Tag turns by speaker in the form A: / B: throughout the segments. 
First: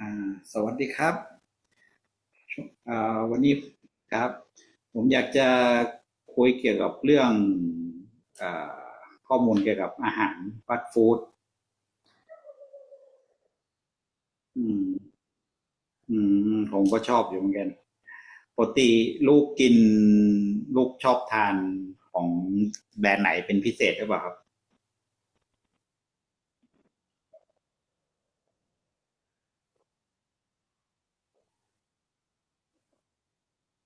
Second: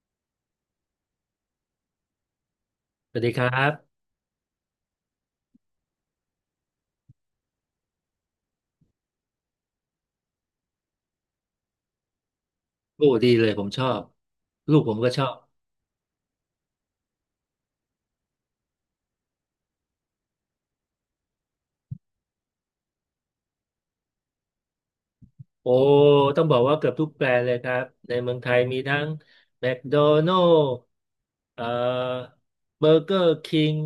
A: อ่าสวัสดีครับ
B: สวัสดี
A: วัน
B: ครั
A: นี้
B: บ
A: ครับผมอยากจะคุยเกี่ยวกับเรื่องอาข้อมูลเกี่ยวกับอาหารฟาสต์ฟู้ด
B: โอ้ดีเลยผมชอบ
A: อื
B: ลูก
A: ม
B: ผมก็ชอบ
A: อืมผมก็ชอบอยู่เหมือนกันปกติลูกกินลูกชอบทานของแบรนด์ไหนเป็นพิเศษหรือเปล่าครับ
B: โอ้ต้องบอกว่าเกือบทุกแบรนด์เลยครับในเมืองไทยมีทั้งแมคโดนัลด์เอ่อเบอร์เกอร์คิง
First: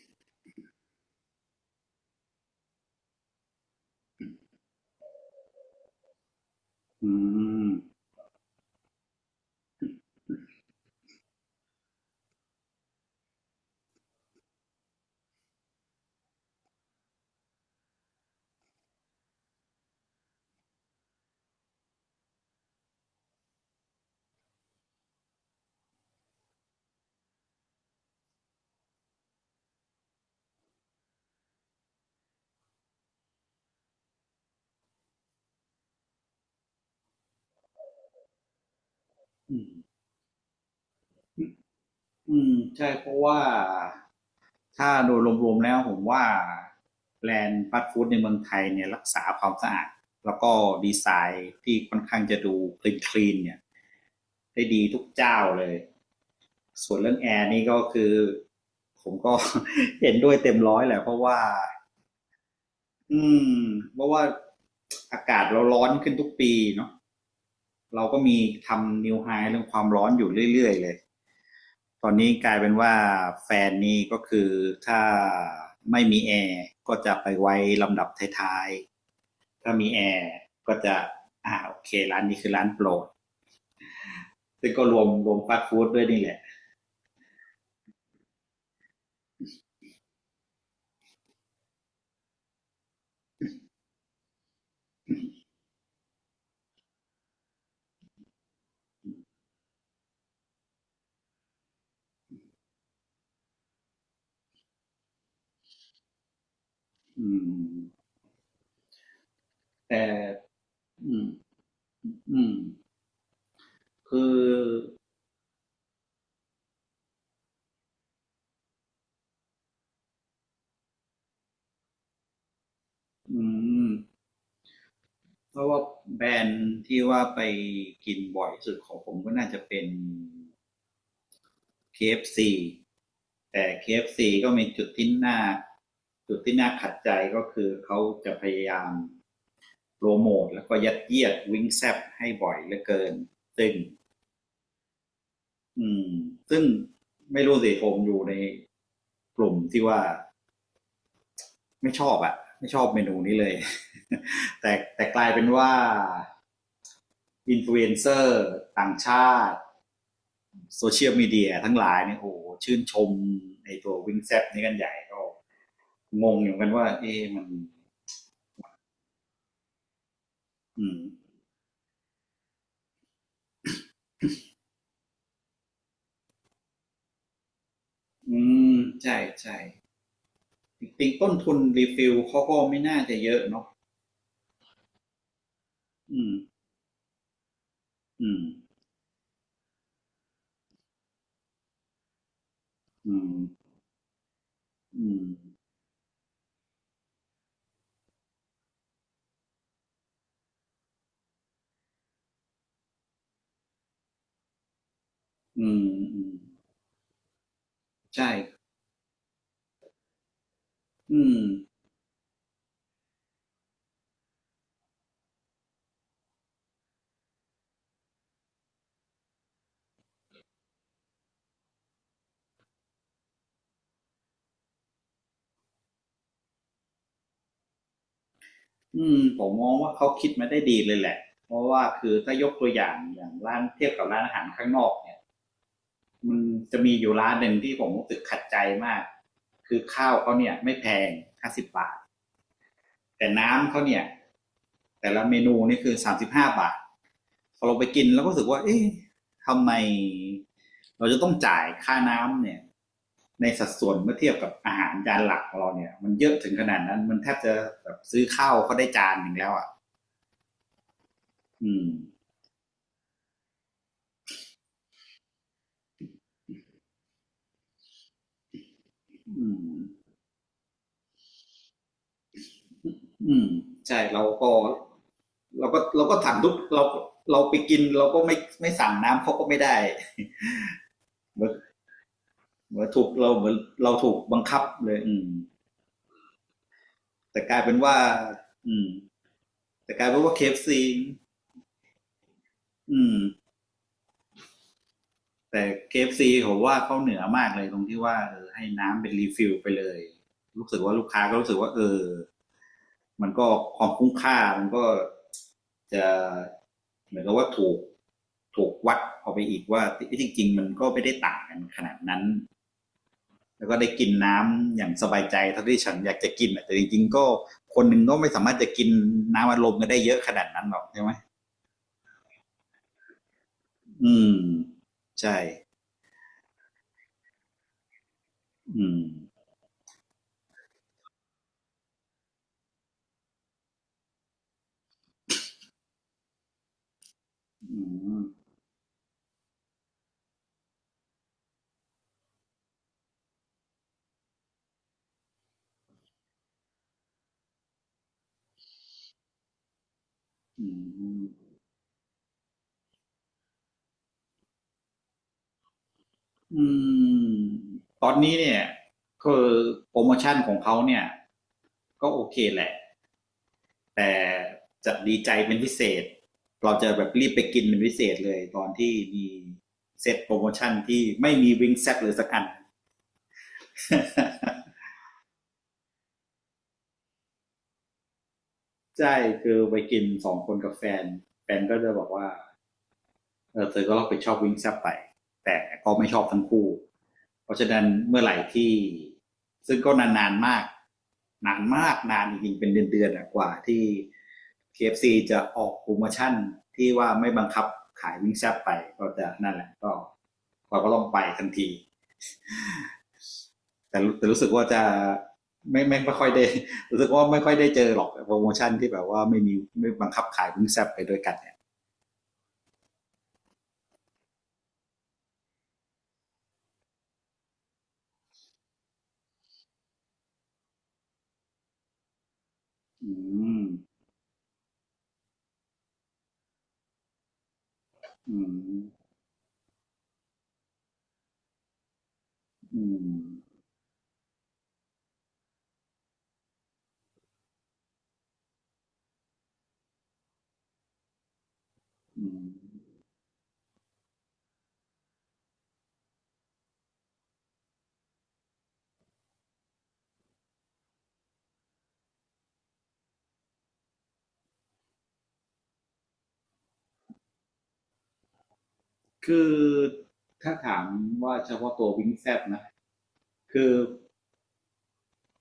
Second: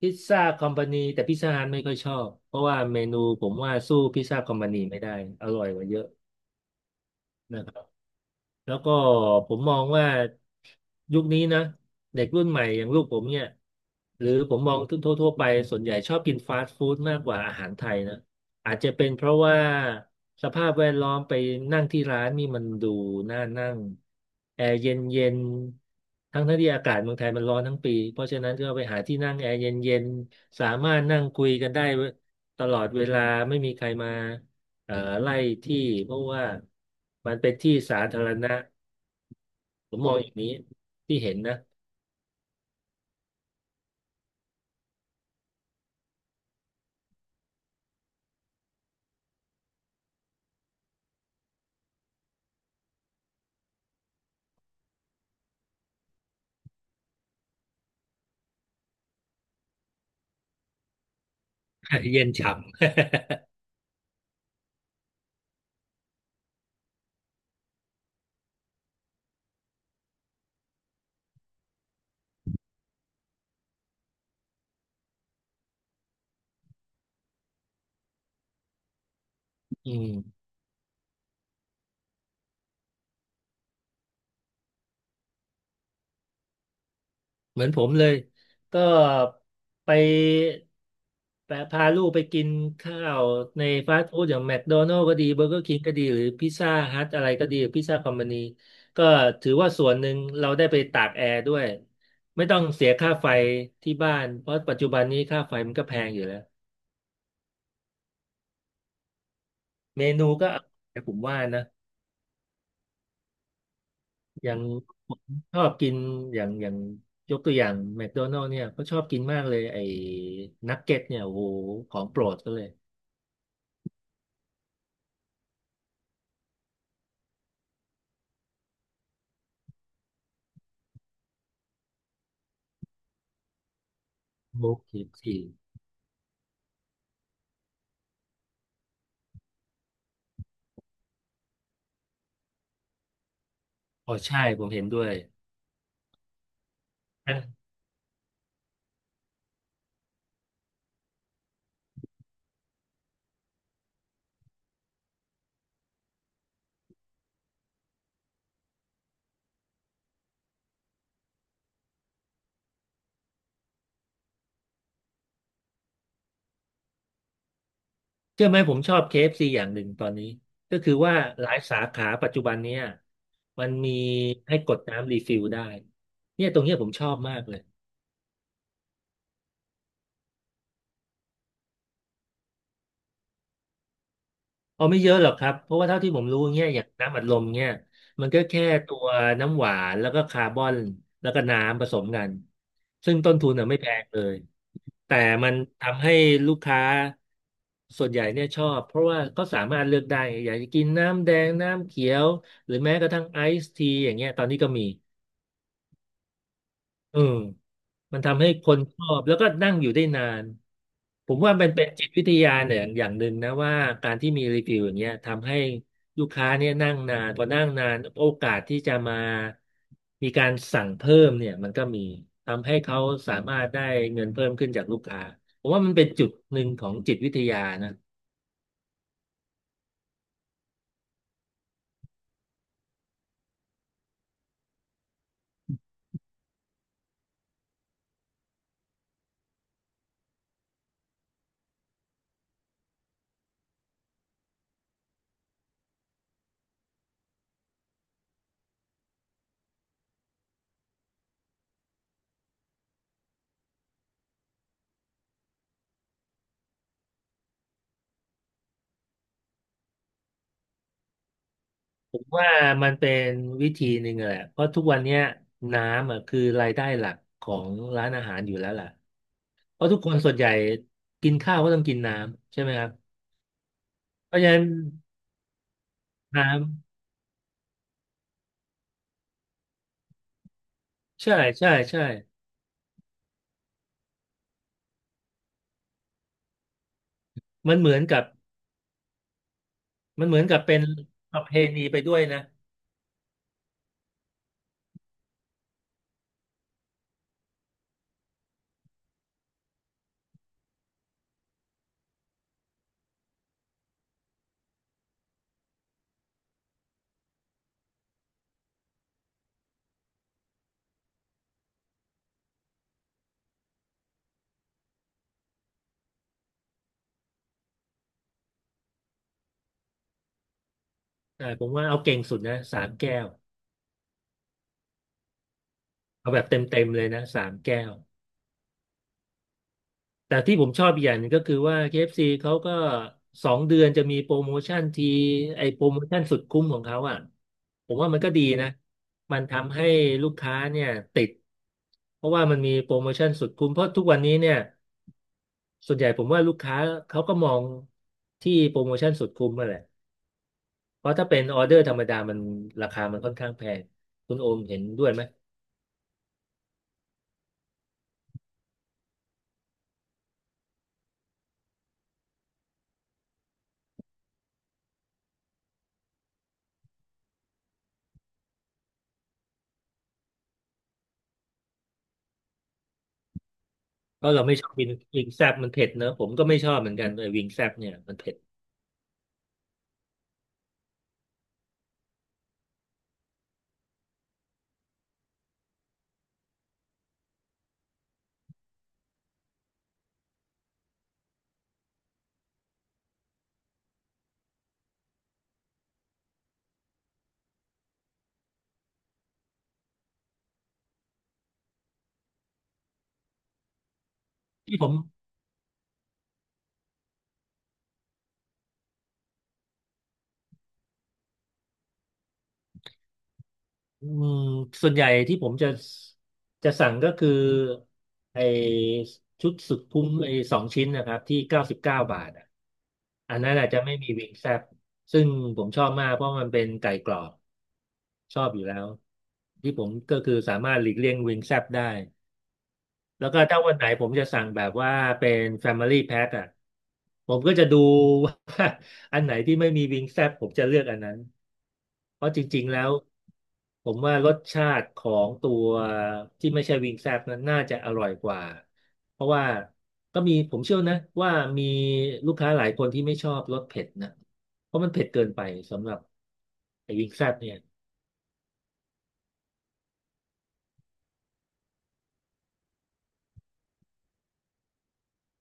B: พิซซ่าคอมพานีแต่พิซซ่าฮัทไม่ค่อยชอบเพราะว่าเมนูผมว่าสู้พิซซ่าคอมพานีไม่ได้อร่อยกว่าเยอะ
A: อื
B: นะ
A: ม
B: ครับ แล้วก็ผมมองว่ายุคนี้นะเด็กรุ่นใหม่อย่างลูกผมเนี่ยหรือผมมองทั่วๆไปส่วนใหญ่ชอบกินฟาสต์ฟู้ดมากกว่าอาหารไทยนะอาจจะเป็นเพราะว่าสภาพแวดล้อมไปนั่งที่ร้านนี่มันดูน่านั่งแอร์เย็นเย็นทั้งที่อากาศเมืองไทยมันร้อนทั้งปีเพราะฉะนั้นก็ไปหาที่นั่งแอร์เย็นเย็นสามารถนั่งคุยกันได้ตลอดเวลาไม่มีใครมา เอ่อไล่ที่เพราะว่ามันเป็นที่สาธารณะ
A: อืม
B: ผมมองอย่างนี้ที่เห็นนะ
A: อืมใช่เพราะว่า ถ้าโดยรวมๆแล้วผมว่าแบรนด์ฟาสต์ฟู้ดในเมืองไทยเนี่ยรักษาความสะอาดแล้วก็ดีไซน์ที่ค่อนข้างจะดูคลีน n เนี่ยได้ดีทุกเจ้าเลยส่วนเรื่องแอร์นี่ก็คือผมก็ เห็นด้วยเต็มร้อยแหละเพราะว่า
B: เย็นฉ่
A: อืมเพราะว่าอากาศเราร้อนขึ้นทุกปีเนาะเราก็มีทำนิวไฮเรื่องความร้อนอยู่เรื่อยๆเลย ตอนนี้กลายเป็นว่าแฟนนี่ก็คือถ้าไม่มีแอร์ก็จะไปไว้ลำดับท้ายๆ ถ้ามี
B: ำ
A: แอร์ก็จะอ่าโอเคร้านนี้คือร้านโปรดซึ่งก็รวมฟาสต์ฟู้ดด้วยนี่แหละ
B: เหมือนผมเลยก็ไปแปะพาลูกไปกินข้าวในฟาสต์ฟู้ดอย่างแม d โดนัล s ก็ดีเบอร์เกอร์คิงก็ดีหรือพิซซ่าฮัทอะไรก็ดีพิซซ่าคอมพานีก็ถือว่าส่วนหนึ่งเราได้ไปตากแอร์ด้วยไม่ต้องเสียค่าไฟที่บ้านเพราะปัจจุบันนี้ค่าไฟมันก็แพงอยู่แล้ว
A: อืมแต่
B: เมนูก็อร่อยผ
A: อื
B: ม
A: ม
B: ว่านะ
A: อืมคือ
B: อย่างผมชอบกินอย่างยกตัวอย่างแมคโดนัล s เนี่ยก็ชอบกินมากเลยไอ้นักเก็ตเนี่ยโอ้โหของโปรดก็เลย
A: อืมเพราะว่าแบรนด์ที่ว่าไปกินบ่อย่สุดของผมก็น่าจะเป็น KFC แต่ KFC ก็มี
B: โอ้เคฟซี
A: จุดที่น่าขัดใจก็คือเขาจะพยายามโปรโมทแล้วก็ยัดเยียดวิงแซบให้บ่อยเหลือเกินซึ่ง
B: อ๋อใช่ผมเห็นด้วย
A: อืมซึ่ง
B: นะ
A: ไม่รู้สิผมอยู่ในกลุ่มที่ว่าไม่ชอบเมนูนี้เลย แต่กลายเป็นว่าอินฟลูเอนเซอร์ต่างชาติโซเชียลมีเดียทั้งหลายเนี่ยโอ้โหชื่นชมในตัววิงแซบนี้กันใหญ่ก็ งงอยู่างกันว่าเอ๊ะมัน
B: เชื่อไหมผมชอบ KFC อฟซีอย่างหนึ่งตอนนี้ก็
A: อื
B: คือ
A: ม
B: ว่าหลายสาขาปัจจุบันเนี่ยมันมีให้กดน้ำรีฟิลได้เนี่ยตรงเนี้ยผมชอบมากเลย
A: อืมใช่ใช่จริงๆต้นทุนรีฟิลเขาก็ไม่น่าจะเยอะเนาะ
B: เอาไม่เยอะหรอกครับ เพราะว่าเท่าที่ผ
A: อื
B: ม
A: ม
B: รู้เนี่ยอย่างน้ำอัดลมเนี่ยมัน
A: อื
B: ก็
A: ม
B: แค่ตัวน้ำหวานแล้วก็คาร์บอนแล้วก็น้ำผสมกันซึ่
A: อื
B: งต้
A: ม
B: นทุนอ่ะไม่แพงเลย
A: อื
B: แต่
A: ม
B: มันทำให้ลูกค้าส่วนใหญ่เนี่ยชอบเพราะว่าก็สามารถเลือกได้อยากจะกินน้ำแดงน้ำเขียวหรือแม้กระทั่งไอซ์ทีอย่างเงี้ยตอนนี้ก็มี
A: อืมอืม
B: อืมมัน
A: ใช่
B: ทำให้คนชอบแล้วก็นั่งอยู่ได้นาน
A: อื
B: ผม
A: ม
B: ว่าเป็นจิตวิทยาเนี่ยอย่างหนึ่งนะว่าการที่มีรีวิวอย่างเงี้ยทำให้ลูกค้าเนี่ยนั่งนานพอนั่งนานโอกาสที่จะมามีการสั่งเพิ่มเนี่ยมันก็มีทำให้เขาสามารถได้เงินเพิ่มขึ้นจากลูกค้าผมว่ามันเป็นจุดหนึ่งของจิตวิทยานะ
A: อืมผมมองว่าเขาคิดมาได้ดีเลยแหละ เพราะว่าคือถ้ายกตัวอย่างอย่างร้านเทียบกับร้านอาหารข้างนอกเนี่ยมันจะมีอยู่ร้านหนึ่งที่ผมรู้สึกขัดใจมาก คือข้าวเขาเนี่ยไม่แพงห้าสิบบาท แต่น้ำเขาเนี่ยแต่ละเมนูนี่คือสามสิบห้าบาทพอเราไปกินเราก็รู้สึกว่าเอ๊ะทำไมเราจะต้องจ่ายค่าน้ำเนี่ยในสัดส่วนเมื่อเทียบกับอาหารจานหลักของเราเนี่ยมันเยอะถึงขนาดนั้นมันแทบจะแบบซื้อข้าวเขาได้จานหนึ่งแล้วอ่ะอืม
B: ผมว่ามันเป็นวิธีหนึ่งแหละเพราะทุกวันเนี้ยน้ำอ่ะคือรายได้หลักของร้านอาหารอยู่แล้วล่ะ
A: อืม
B: เพราะทุกคนส่วนใหญ่กินข้าวก็ต้องกินน้ำใช่ไหมครับ
A: อืมใช่
B: เพราะฉะนั้น
A: เราก็สั่งทุก
B: น้ำ
A: เราเราไปกินเราก็ไม่สั่งน้ำเขาก็ไม่ได้
B: ใช่
A: เหมือน
B: ใช่ใช่
A: เหมือนถูกเราเหมือนเราถูกบังคับเลยอืม แต่กลายเป็
B: มั
A: น
B: นเหมื
A: ว่า
B: อนกับ
A: อืมแต่กลายเป็น
B: มัน
A: ว่า
B: เหมื
A: เค
B: อน
A: เอ
B: กั
A: ฟ
B: บเป็น
A: ซี
B: ประเพณีไปด้วยนะ
A: อืมแต่เคเอฟซีผมว่าเขาเหนือมากเลยตรงที่ว่าเออให้น้ำเป็นรีฟิลไปเลยรู้สึกว่าลูกค้าก็รู้สึกว่าเออมันก็ความคุ้มค่ามันก็จะเหมือนกับว่าถูกวัดออกไปอีกว่าที่จริงๆมันก็ไม่ได้ต่างกันขนาดนั้นแล้วก็ได้กินน้ำอย่างสบายใจเท่าที่ฉันอยากจะกินแต่จริงๆก็คนหนึ่งก็ไม่สามารถจะกินน้ำอารมณ์กันได้เยอะขนาดนั้นหรอกใช่ไหม
B: อ่าผมว่าเอาเก่งสุดนะสามแก้ว
A: อืมใช่
B: เอาแบบเต็มเต็มเลยนะสามแก้ว
A: อืม
B: แต่ที่ผมชอบอีกอย่างหนึงก็คือว่า KFC เขาก็2 เดือนจะมีโปรโมชั่นทีไอโปรโมชั่นสุดคุ้มของเขาอ่ะ
A: อื
B: ผมว่ามั
A: ม
B: นก็ดีนะมันทำให้ลูกค้าเนี่ยติดเพราะว่ามันมีโปรโมชั่นสุดคุ้มเพราะทุกวันนี้เนี่ยส่วนใหญ่ผมว่าลูกค้าเขาก็มองที่โปรโมชั่นสุดคุ้มมาแหละ
A: อื
B: เพราะถ้าเป็น
A: ม
B: ออเดอร์ธรรมดามันราคามันค่อนข้างแพง คุณโอมเห็นด้วยไหม
A: อืมตอนนี้เนี่ยคือโปรโมชั่นของเขาเนี่ยก็โอเคแหละแต่จะดีใจเป็นพิเศษเราจะแบบรีบไปกินเป็นพิเศษเลยตอนที่มีเซตโปรโมชั่นที่ไม่มีวิงแซตเลยสักอัน
B: เพราะเราไม่ชอ บวิงแซบมันเผ็ดเนอะผมก็ไม่ชอบเหมือนกันไอ้วิงแซบเนี่ยมันเผ็ด
A: ใช่คือไปกินสองคนกับแฟนแฟนก็จะบอกว่า เออเธอก็รับผิดชอบวิ่งแซบไปแต่ก็ไม่ชอบทั้งคู่เพราะฉะนั้นเมื่อไหร่ที่ซึ่งก็นานๆมากนานจริงๆเป็นเดือนๆกว่าที่ KFC จะออกโปรโมชั่นที่ว่าไม่บังคับขายวิ่งแซบไปก็จะนั่นแหละก็เราก็ต้องไปทันทีแต่รู้สึกว่า
B: ที่
A: จะ
B: ผม
A: ไม่ค่อยได้ รู้สึกว่าไม่ค่อยได้เจอหรอกโปรโมชั่นที่แบบว่าไม่มีไม่บังคับขายวิ่งแซบไปด้วยกันเนี่ย
B: อืมส่วนใหญ่ที่ผมจะสั่งก็คือไอ้ชุดสุดคุ้มไอ้2 ชิ้นนะครับที่99 บาทอ่ะ
A: อื
B: อันนั้น
A: ม
B: อาจจะไม่มีวิงแซบซึ่งผมชอบมากเพราะมันเป็นไก่กรอบช
A: อื
B: อบอยู่แล้
A: ม
B: วที่ผมก็คือสามารถหลีกเลี่ยงวิงแซบได้
A: อื
B: แล้วก็
A: ม
B: ถ้าวันไหนผมจะสั่งแบบว่าเป็น Family Pack อ่ะผมก็จะดูว่าอันไหนที่ไม่มีวิงแซบผมจะเลือกอันนั้นเพ
A: อื
B: ราะจ
A: ม
B: ริงๆแล้วผมว่ารสชาติของตัวที่ไม่ใช่วิงแซบนั้นน่าจะอร่อยกว่าเพราะว่าก็มีผมเชื่อนะว่ามีลูกค้าหลายคนที่ไม่ชอบรสเผ็ดนะเพราะมันเผ็ดเกินไปสำหรับไอ้วิงแซบเนี่ย
A: คือถ้าถามว่าเฉพาะตัววิงแซบนะคือ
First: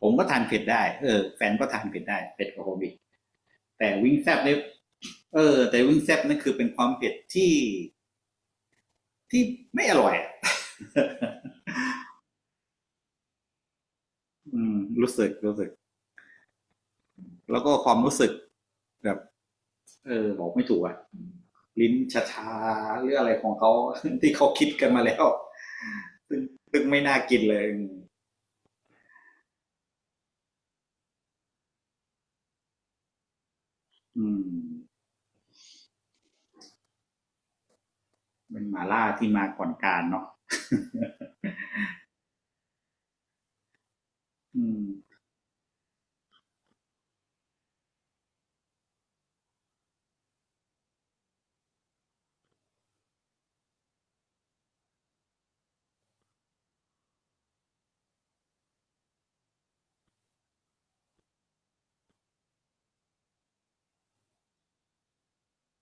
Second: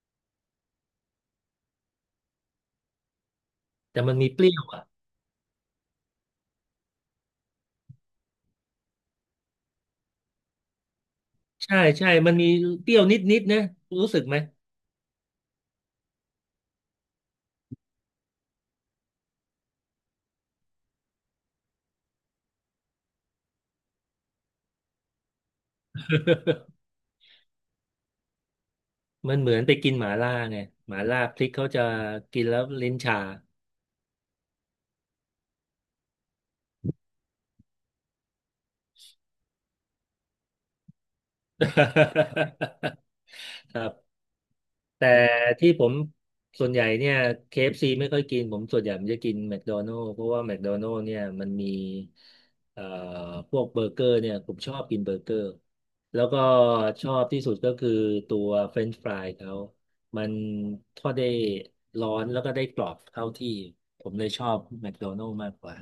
A: ผมก็ทานเผ็ดได้เออแฟนก็ทานเผ็ดได้เผ็ดกว่าผมอีกแต่
B: แต่
A: วิ
B: มั
A: ง
B: น
A: แซ
B: มี
A: บ
B: เปรี้
A: เนี่
B: ย
A: ย
B: วอ่ะ
A: เออแต่วิงแซบนั่นคือเป็นความเผ็ดที่ไม่อร่อยอ
B: ใช่ใช่มันมีเปรี้ยวนิดๆนะรู้สึกไหม
A: อืมรู้สึกแล้วก็ความรู้สึกแบบเออบอกไม่ถูกอะลิ้นชาชาหรืออะไรของเขา ที่เขาคิดกันมาแล้ว ซึ่งไม่น่ากินเลย
B: มันเหมือนไปกินหมาล่าไงหมาล่าพริกเขาจะกินแล้วลิ้นชา
A: อืมเป็นหมาล่าที่มาก่อนการเนาะ
B: ครับ
A: อื
B: แต่
A: ม
B: ที่ผมส่วนใหญ่เนี่ย KFC ไม่ค่อยกินผมส่วนใหญ่ผมจะกินแม d โดนัล s เพราะว่าแม d โดนัล s เนี่ยมันมีเอ่อพวกเบอร์เกอร์เนี่ยผมชอบกินเบอร์เกอร์แล้วก็ชอบที่สุดก็คือตัวเฟรนช์ฟรายเขามันทอดได้ร้อนแล้วก็ได้กรอบเข้าที่ผมเลยชอบแม d โดนัล s มากกว่า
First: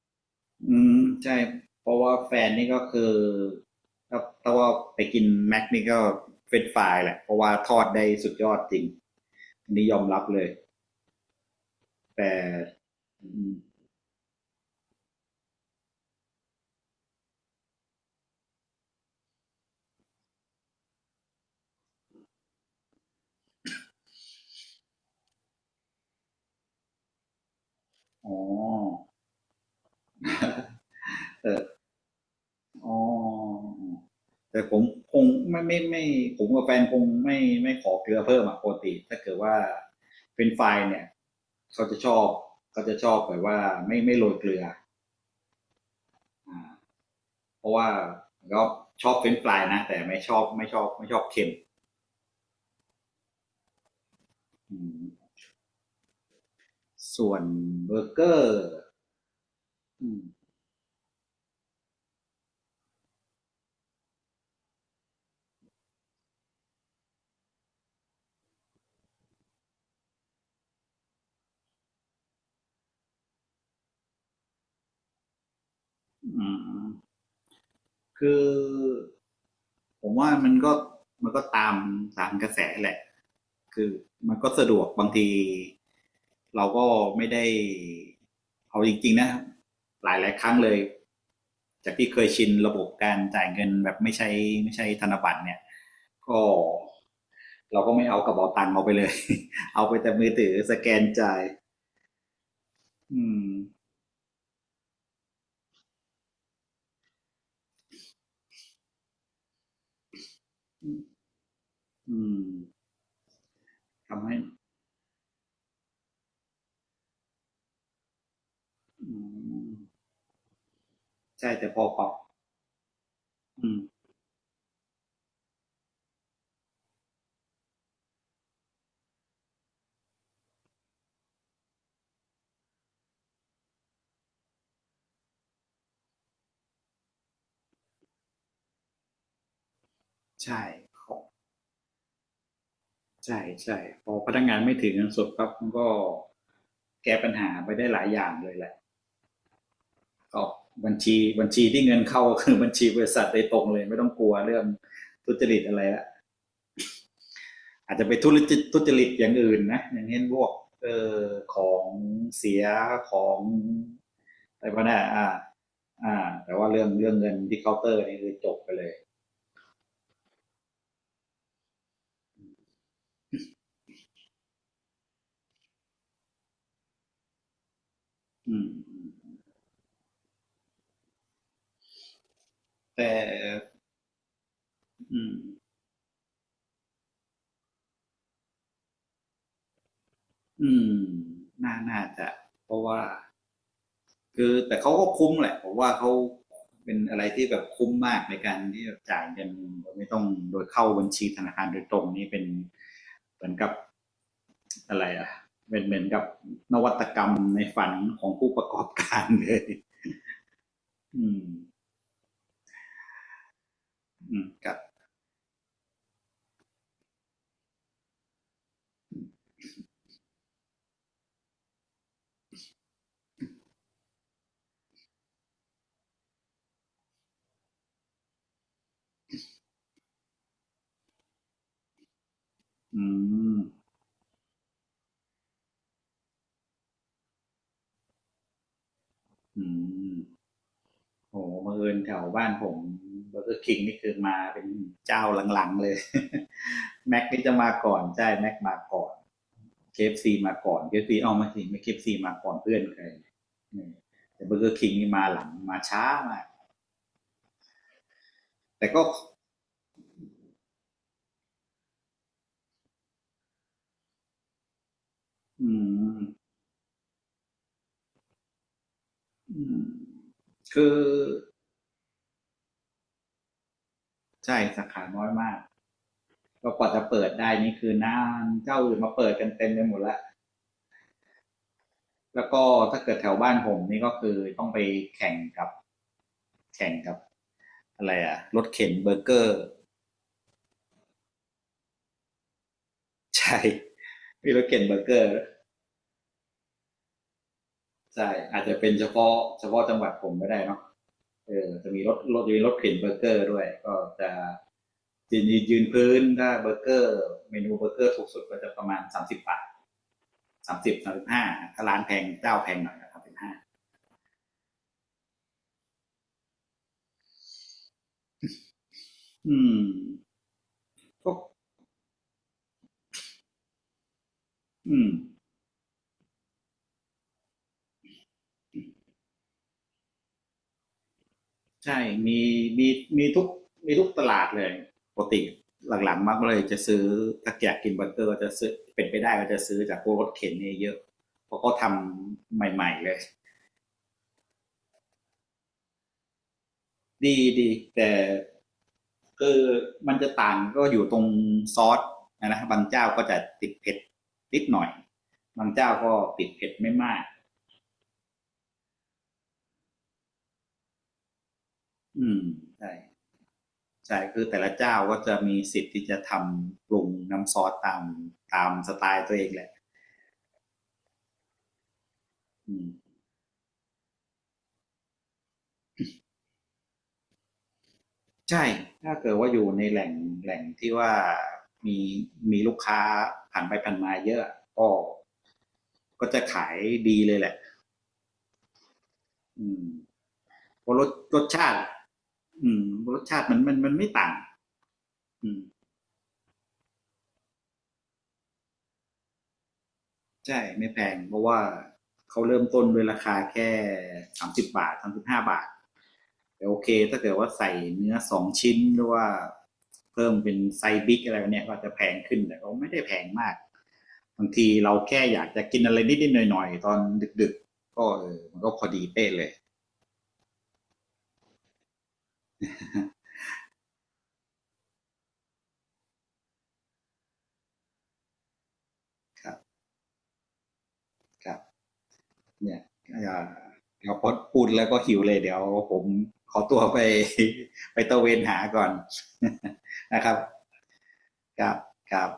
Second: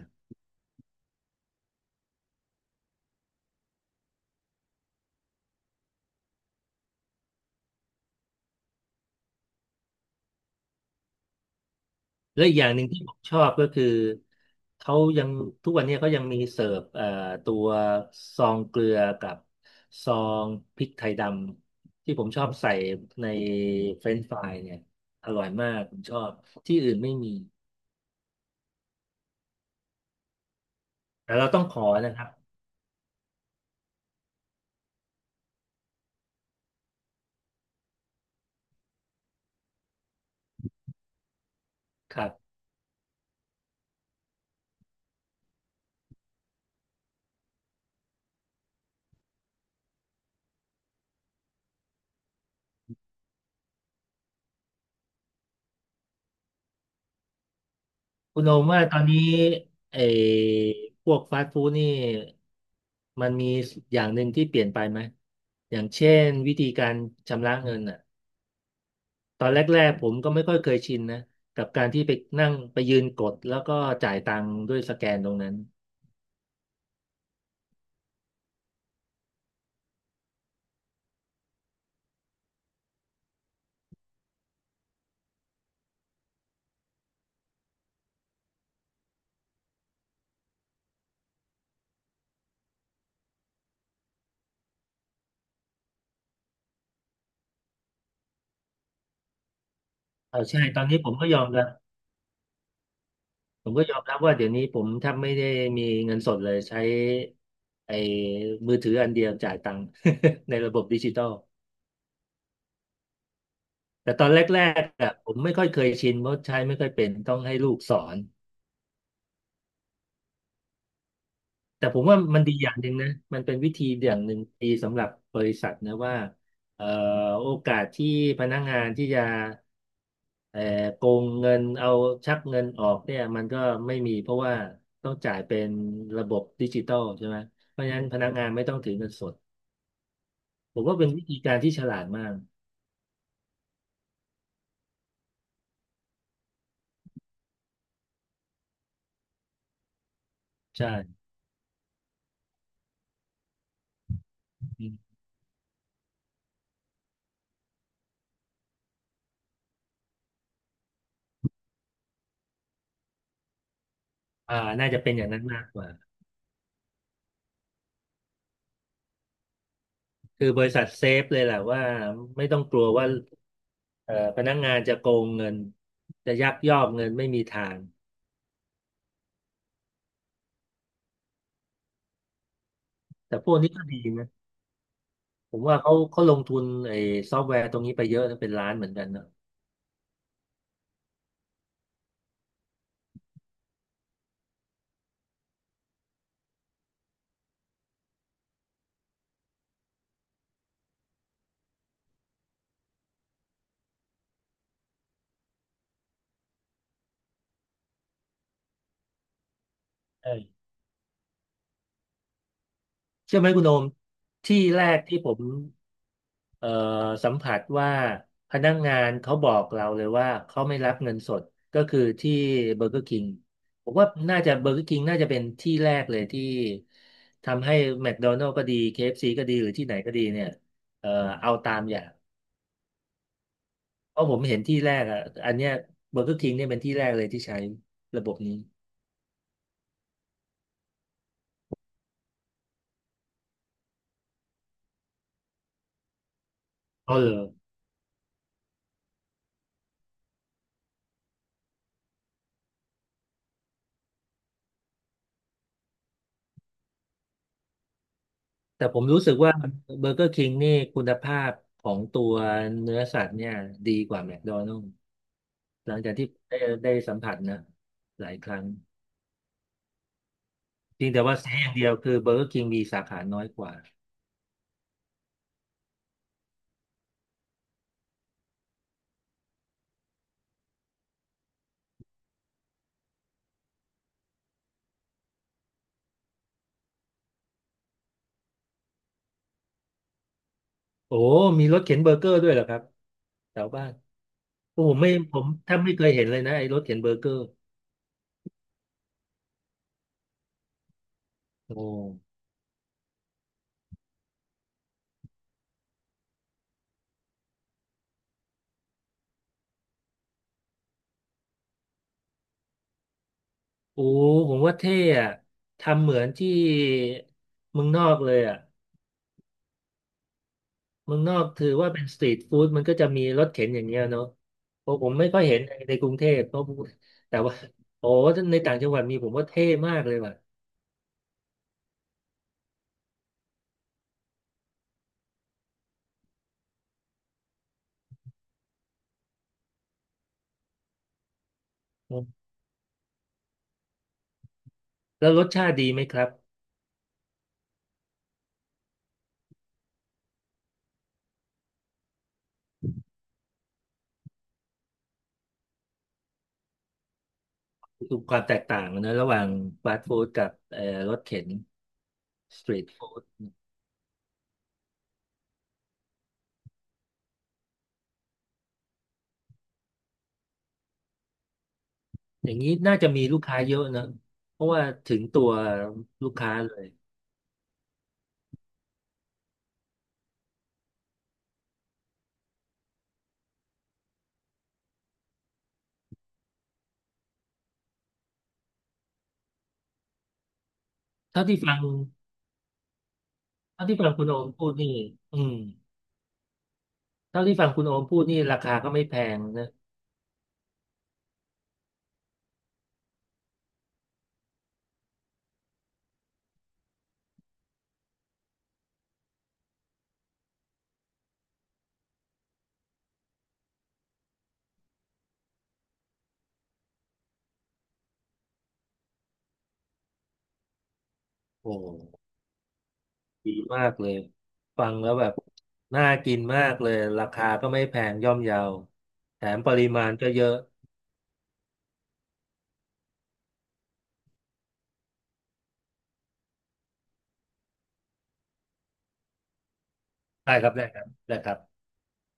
A: อืมใช่เพราะว่าแฟนนี่ก็คือถ้าว่าไปกินแม็กนี่ก็เฟรนช์ฟรายแหละเพราะว่าทอดได้สุดยอดจริงอันนี้ยอมรับเลยแต่
B: และอีกอย่างหนึ่งที่ผมชอ
A: อื
B: บ
A: ม
B: ก็คือเขายังทุกวันนี้เขายังมีเสิร์ฟตัวซองเกลือกับซองพริกไทยดำที่ผมชอบใส่ในเฟรนช์ฟรายเนี่ยอร่อยมากผมชอบที่อื่นไม่มี
A: อ๋อ
B: แต่เราต้องขอนะครับ
A: อ๋อแต่ผมคงไม่ผมกับแฟนคงไม่ขอเกลือเพิ่มอ่ะปกติถ้าเกิดว่าเป็นไฟล์เนี่ยเขาจะช
B: ค
A: อ
B: รั
A: บ
B: บ
A: เขาจะชอบแบบว่าไม่โรยเกลืออ่าเพราะว่าก็ชอบเป็นไฟล์นะแต่ไม่ชอบเค็มอืม ส่วนเบอร์เกอ
B: คุณโอม
A: ร์
B: ว่าตอนนี้ไอ้พวกฟาสต์ฟู้ดนี่มันมีอย่างหนึ่งที่เปลี่ยนไปไหมอย่างเช่นวิธีการชำระเงินอ่ะ ตอนแรกๆผมก็ไม่ค่อยเคยชินนะกับการที่ไปนั่งไปยืนกดแล้วก็จ่ายตังค์ด้วยสแกนตรงนั้น
A: คือผมว่ามันก็ตามตามกระแสแหละคือมันก็สะดวกบางทีเราก็ไม่ได้เอาจริงๆนะหลายๆครั้งเลยจากที่เคยชินระบบการจ่ายเงินแบบไม่ใช่ธนบัตรเนี่ยก็เราก็ไม่เอากระเป๋าตังค์เอาไปเลย เอาไปแต่มือ
B: เอา
A: ถือ
B: ใช่
A: ส
B: ตอน
A: แก
B: นี้
A: น
B: ผมก็
A: จ่า
B: ย
A: ย
B: อมรับ
A: อืม
B: ผมก็ยอมรับว่าเดี๋ยวนี้ผมแทบไม่ได้มีเงินสดเลยใช้ไอ้มือถืออันเดียวจ่ายตังค์ ในระบบดิจิตอล
A: อืม
B: แต่ต
A: ทำ
B: อน
A: ให้
B: แรกๆอะผมไม่ค่อยเคยชินเพราะใช้ไม่ค่อยเป็นต้องให้ลูกสอน
A: อืม ใช่แต่พอ
B: แต่ผ
A: ป
B: ม
A: รับ
B: ว่ามันดีอย่างหนึ่งนะมันเป็น
A: อื
B: วิ
A: ม
B: ธีอย่างหนึ่งดีสำหรับบริษัทนะว่าเอ่อโอกาสที่พนักงานที่จะเอ่อโกงเงินเอาชักเงินออกเนี่ยมันก็ไม่มีเพราะว่าต้องจ่ายเป็นระบบดิจิตอลใช่ไหมเพราะฉะนั้นพนักงานไม่ต้องถือเงินสด
A: ใช่
B: ผมว่า
A: ข
B: เป็น
A: อ
B: วิธี
A: ง
B: การที่ฉลาดมาก
A: ใช่ใช่พอพนักงานไม่ถือเงินสดครับมันก็แก้ปัญหาไปได้หลายอย่างเลยแหละก็
B: ใช่
A: บัญชีที่เงินเข้าก็ คือบัญชีบริษัทโดยตรงเลยไม่ต้องกลัวเรื่อง
B: อืม
A: ทุจริตอะไรละอาจจะไปทุจริตอย่างอื่นนะอย่างเช่นพวกเออของเสียของ
B: อ่า
A: อะไรพวก
B: น่า
A: นั้
B: จะ
A: น
B: เป็นอย่า
A: อ่า
B: งนั้นมากกว่า
A: อ่าแต่ว่าเรื่องเงินที่เคาน์เตอร์นี่คือจบไปเลย
B: คือบริษัทเซฟเลยแหละว่าไม่ต้องกลัวว่าพนักงานจะโกงเงินจะยักยอกเงินไม่มีทาง
A: อืมแต่
B: แต่พวกนี้ก็ดีนะ
A: อืม
B: ผมว่าเขาลงทุนไอ้ซอฟต์แวร์ตรงนี้ไปเยอะนะเป็นล้านเหมือนกันนะ
A: อืมน่าจะเพราะว่าคือแต่เขาก็คุ้มแหละผมว่าเขาเป็นอะไรที่แบบคุ้มมากในการที่แบบจ่ายเงินโดยไม่ต้องโดยเข้าบัญชีธนาคารโดยตรงนี่เป็นเหมือนกับอะไรอ่ะเป็นเหมือนกับนวัตกรรมในฝันของผู้ประกอบการเลย
B: ใช่
A: อืม
B: เชื่อไหมคุณโอม
A: อืม
B: ที่
A: ครับ
B: แรกที่ผมเอ่อสัมผัสว่าพนักงานเขาบอกเราเลยว่าเขาไม่รับเงินสดก็คือที่เบอร์เกอร์คิงผมว่าน่าจะเบอร์เกอร์คิงน่าจะเป็นที่แรกเลยที่ทำให้แม d โดนัล s ก็ดี KFC ก็ดีหรือที่ไหนก็ดีเนี่ยเอ่อเอาตามอย่าง
A: อืม
B: เพราะผมเห็นที่แรกอ่ะอันเนี้ยเบอร์เกอร์คิงเนี่ยเป็นที่แรกเลยที่ใช้ระบบนี้
A: อืม โอ้โหบังเอิญแถวบ้านผมเบอร์เกอร์คิงนี่คือมาเป็นเจ้าหลังๆเลย
B: อ๋อ
A: แม็ก
B: เหรอ
A: นี่จะมาก่อน ใช่แม็กมาก่อน เคเอฟซีมาก่อนเคเอฟซีเอามาสิไม่เคเอฟซีมาก่อนเพื่อนใครอืมแต่เบอร์เกอร์คิงนี่มาหลังมาช้ามาก
B: แต่
A: แต่
B: ผ
A: ก็
B: มรู้สึกว่าเบอร์เกอร์คิงนี่คุณภาพของตัวเนื้อสัตว์เนี่ยดีกว่าแม d โดนัล s
A: อื
B: หลังจาก
A: ม
B: ที่ได้สัมผัสนะหลายครั้ง
A: คือ
B: เพียงแต่ว่าเสียอย่างเดียวคือเบอร์เกอร์คิงมีสาขาน้อยกว่า
A: ใช่สาขาน้อยมากก็กว่าจะเปิดได้นี่คือนานเจ้าอื่นมาเปิดกันเต็มไปหมดแล้วแล้วก็ถ้าเกิดแถวบ้านผมนี่ก็คือต้องไปแข่งกับแข่งกับอะไรอะรถเข็นเบอร์เกอร์
B: โอ้มีรถเข็นเบอร์เกอร์ด้วยเหรอครับแถ
A: ใช่
B: วบ้าน
A: มีรถเข็
B: โอ้
A: นเบ
B: ผ
A: อ
B: ม
A: ร์
B: ไม่
A: เกอ
B: ผ
A: ร์
B: มถ้าไม่เคยเห็นเลยนะไอ้รถเข็นเบอร์เกอร์
A: ใช่อาจจะเป็นเฉพาะจังหวัดผมไม่ได้เนาะ เออ
B: โอ้
A: จะมีรถจะมีรถเข็นเบอร์เกอร์ด้วยก็จะยืนพื้นถ้าเบอร์เกอร์เมนูเบอร์เกอร์ถูกสุดก็จะประมาณสามสิบบาทสามสิบห้าถ้าร้านแพงเจ้าแพงหน่อยก็45
B: โอ้ผมว่าเท่อะทำเหมือนที่เมืองนอกเลยอะ
A: อืม
B: เมือง
A: ก็
B: นอกถือว่าเป็นสตรีทฟู้ดมันก็จะมีรถเข็นอย่างเงี้ยเนาะเพ
A: อื
B: ราะผ
A: ม
B: มไม่ค่อยเห็นในกรุงเทพเพราะแต่ว่าโอ้ในต่างจังหวัดมีผมว่าเท่มากเลยว่ะ
A: ใช่มีมีมีทุกตลาดเลยปกติหลังๆมักเลยจะซื้อถ้าอยากกินเบอร์เกอร์ก็จะซื้อเป็นไปได้ก็จะซื้อจากพวกรถเข็นเนี่ยเยอะเพราะเขาท
B: อืม
A: ำใหม่ๆเลย
B: แล้วรสชาติดีไหมครับ
A: ดีแต่คือมันจะต่างก็อยู่ตรงซอสนะบางเจ้าก็จะติดเผ็ดนิดหน่อยบางเจ้าก็ติดเผ็ดไม่มาก
B: ดูความแตกต่างนะระหว่างฟาสต์ฟู้ดกับรถเข็น
A: อืม
B: สตรีท
A: ใช่
B: ฟู้ด
A: ใช่คือแต่ละเจ้าก็จะมีสิทธิ์ที่จะทำปรุงน้ำซอสตามตามสไตล์ตัวเองแหละ
B: อย่างนี้
A: อืม
B: น่าจะมีลูกค้าเยอะนะเพราะว่าถึงตัวลูกค้าเลย
A: ใช่ถ้าเกิดว่าอยู่ในแหล่งที่ว่ามีมีลูกค้าผ่านไปผ่านมาเยอะก็ก็จะขายดีเลยแหละอืมเพราะรสร
B: เท่า
A: ส
B: ที่
A: ชา
B: ฟั
A: ติ
B: ง
A: อืมรสชาติมันมัน
B: เท่า
A: มัน
B: ที่ฟั
A: ไม่
B: งคุณ
A: ต่าง
B: โอมพูดนี่อื
A: อื
B: ม
A: ม
B: เท่าที่ฟังคุณโอมพูดนี่ราคาก็ไม่แพงนะ
A: ใช่ไม่แพงเพราะว่าเขาเริ่มต้นด้วยราคาแค่30 บาท 35 บาทแต่โอเคถ้าเกิดว่าใส่เนื้อ2 ชิ้นหรือว่าเพิ่มเป็นไซส์บิ๊กอะไรเนี่ยก็จะแพงขึ้นแต่ก็ไม่ได้แพงมากบางทีเราแค่อยากจะกินอะไรนิดๆหน่อยๆตอนดึกๆก็เออมันก็พอดีเป๊ะเลย
B: โอ้ ดีมากเลยฟังแล้วแบบน่ากินมากเลยราคาก็ไม่แพงย่อมเยาแถ
A: ครั
B: มป
A: บ
B: ริมาณก็เยอะ
A: ครับ เนี่ยอาจารย์เดี๋ยวพอพูดแล้วก็หิวเลยเดี๋ยวผมขอตัวไป ไปตะเวนหาก่อน นะครับ
B: ได้ครับได้ครับได้ครับ
A: ครับครับ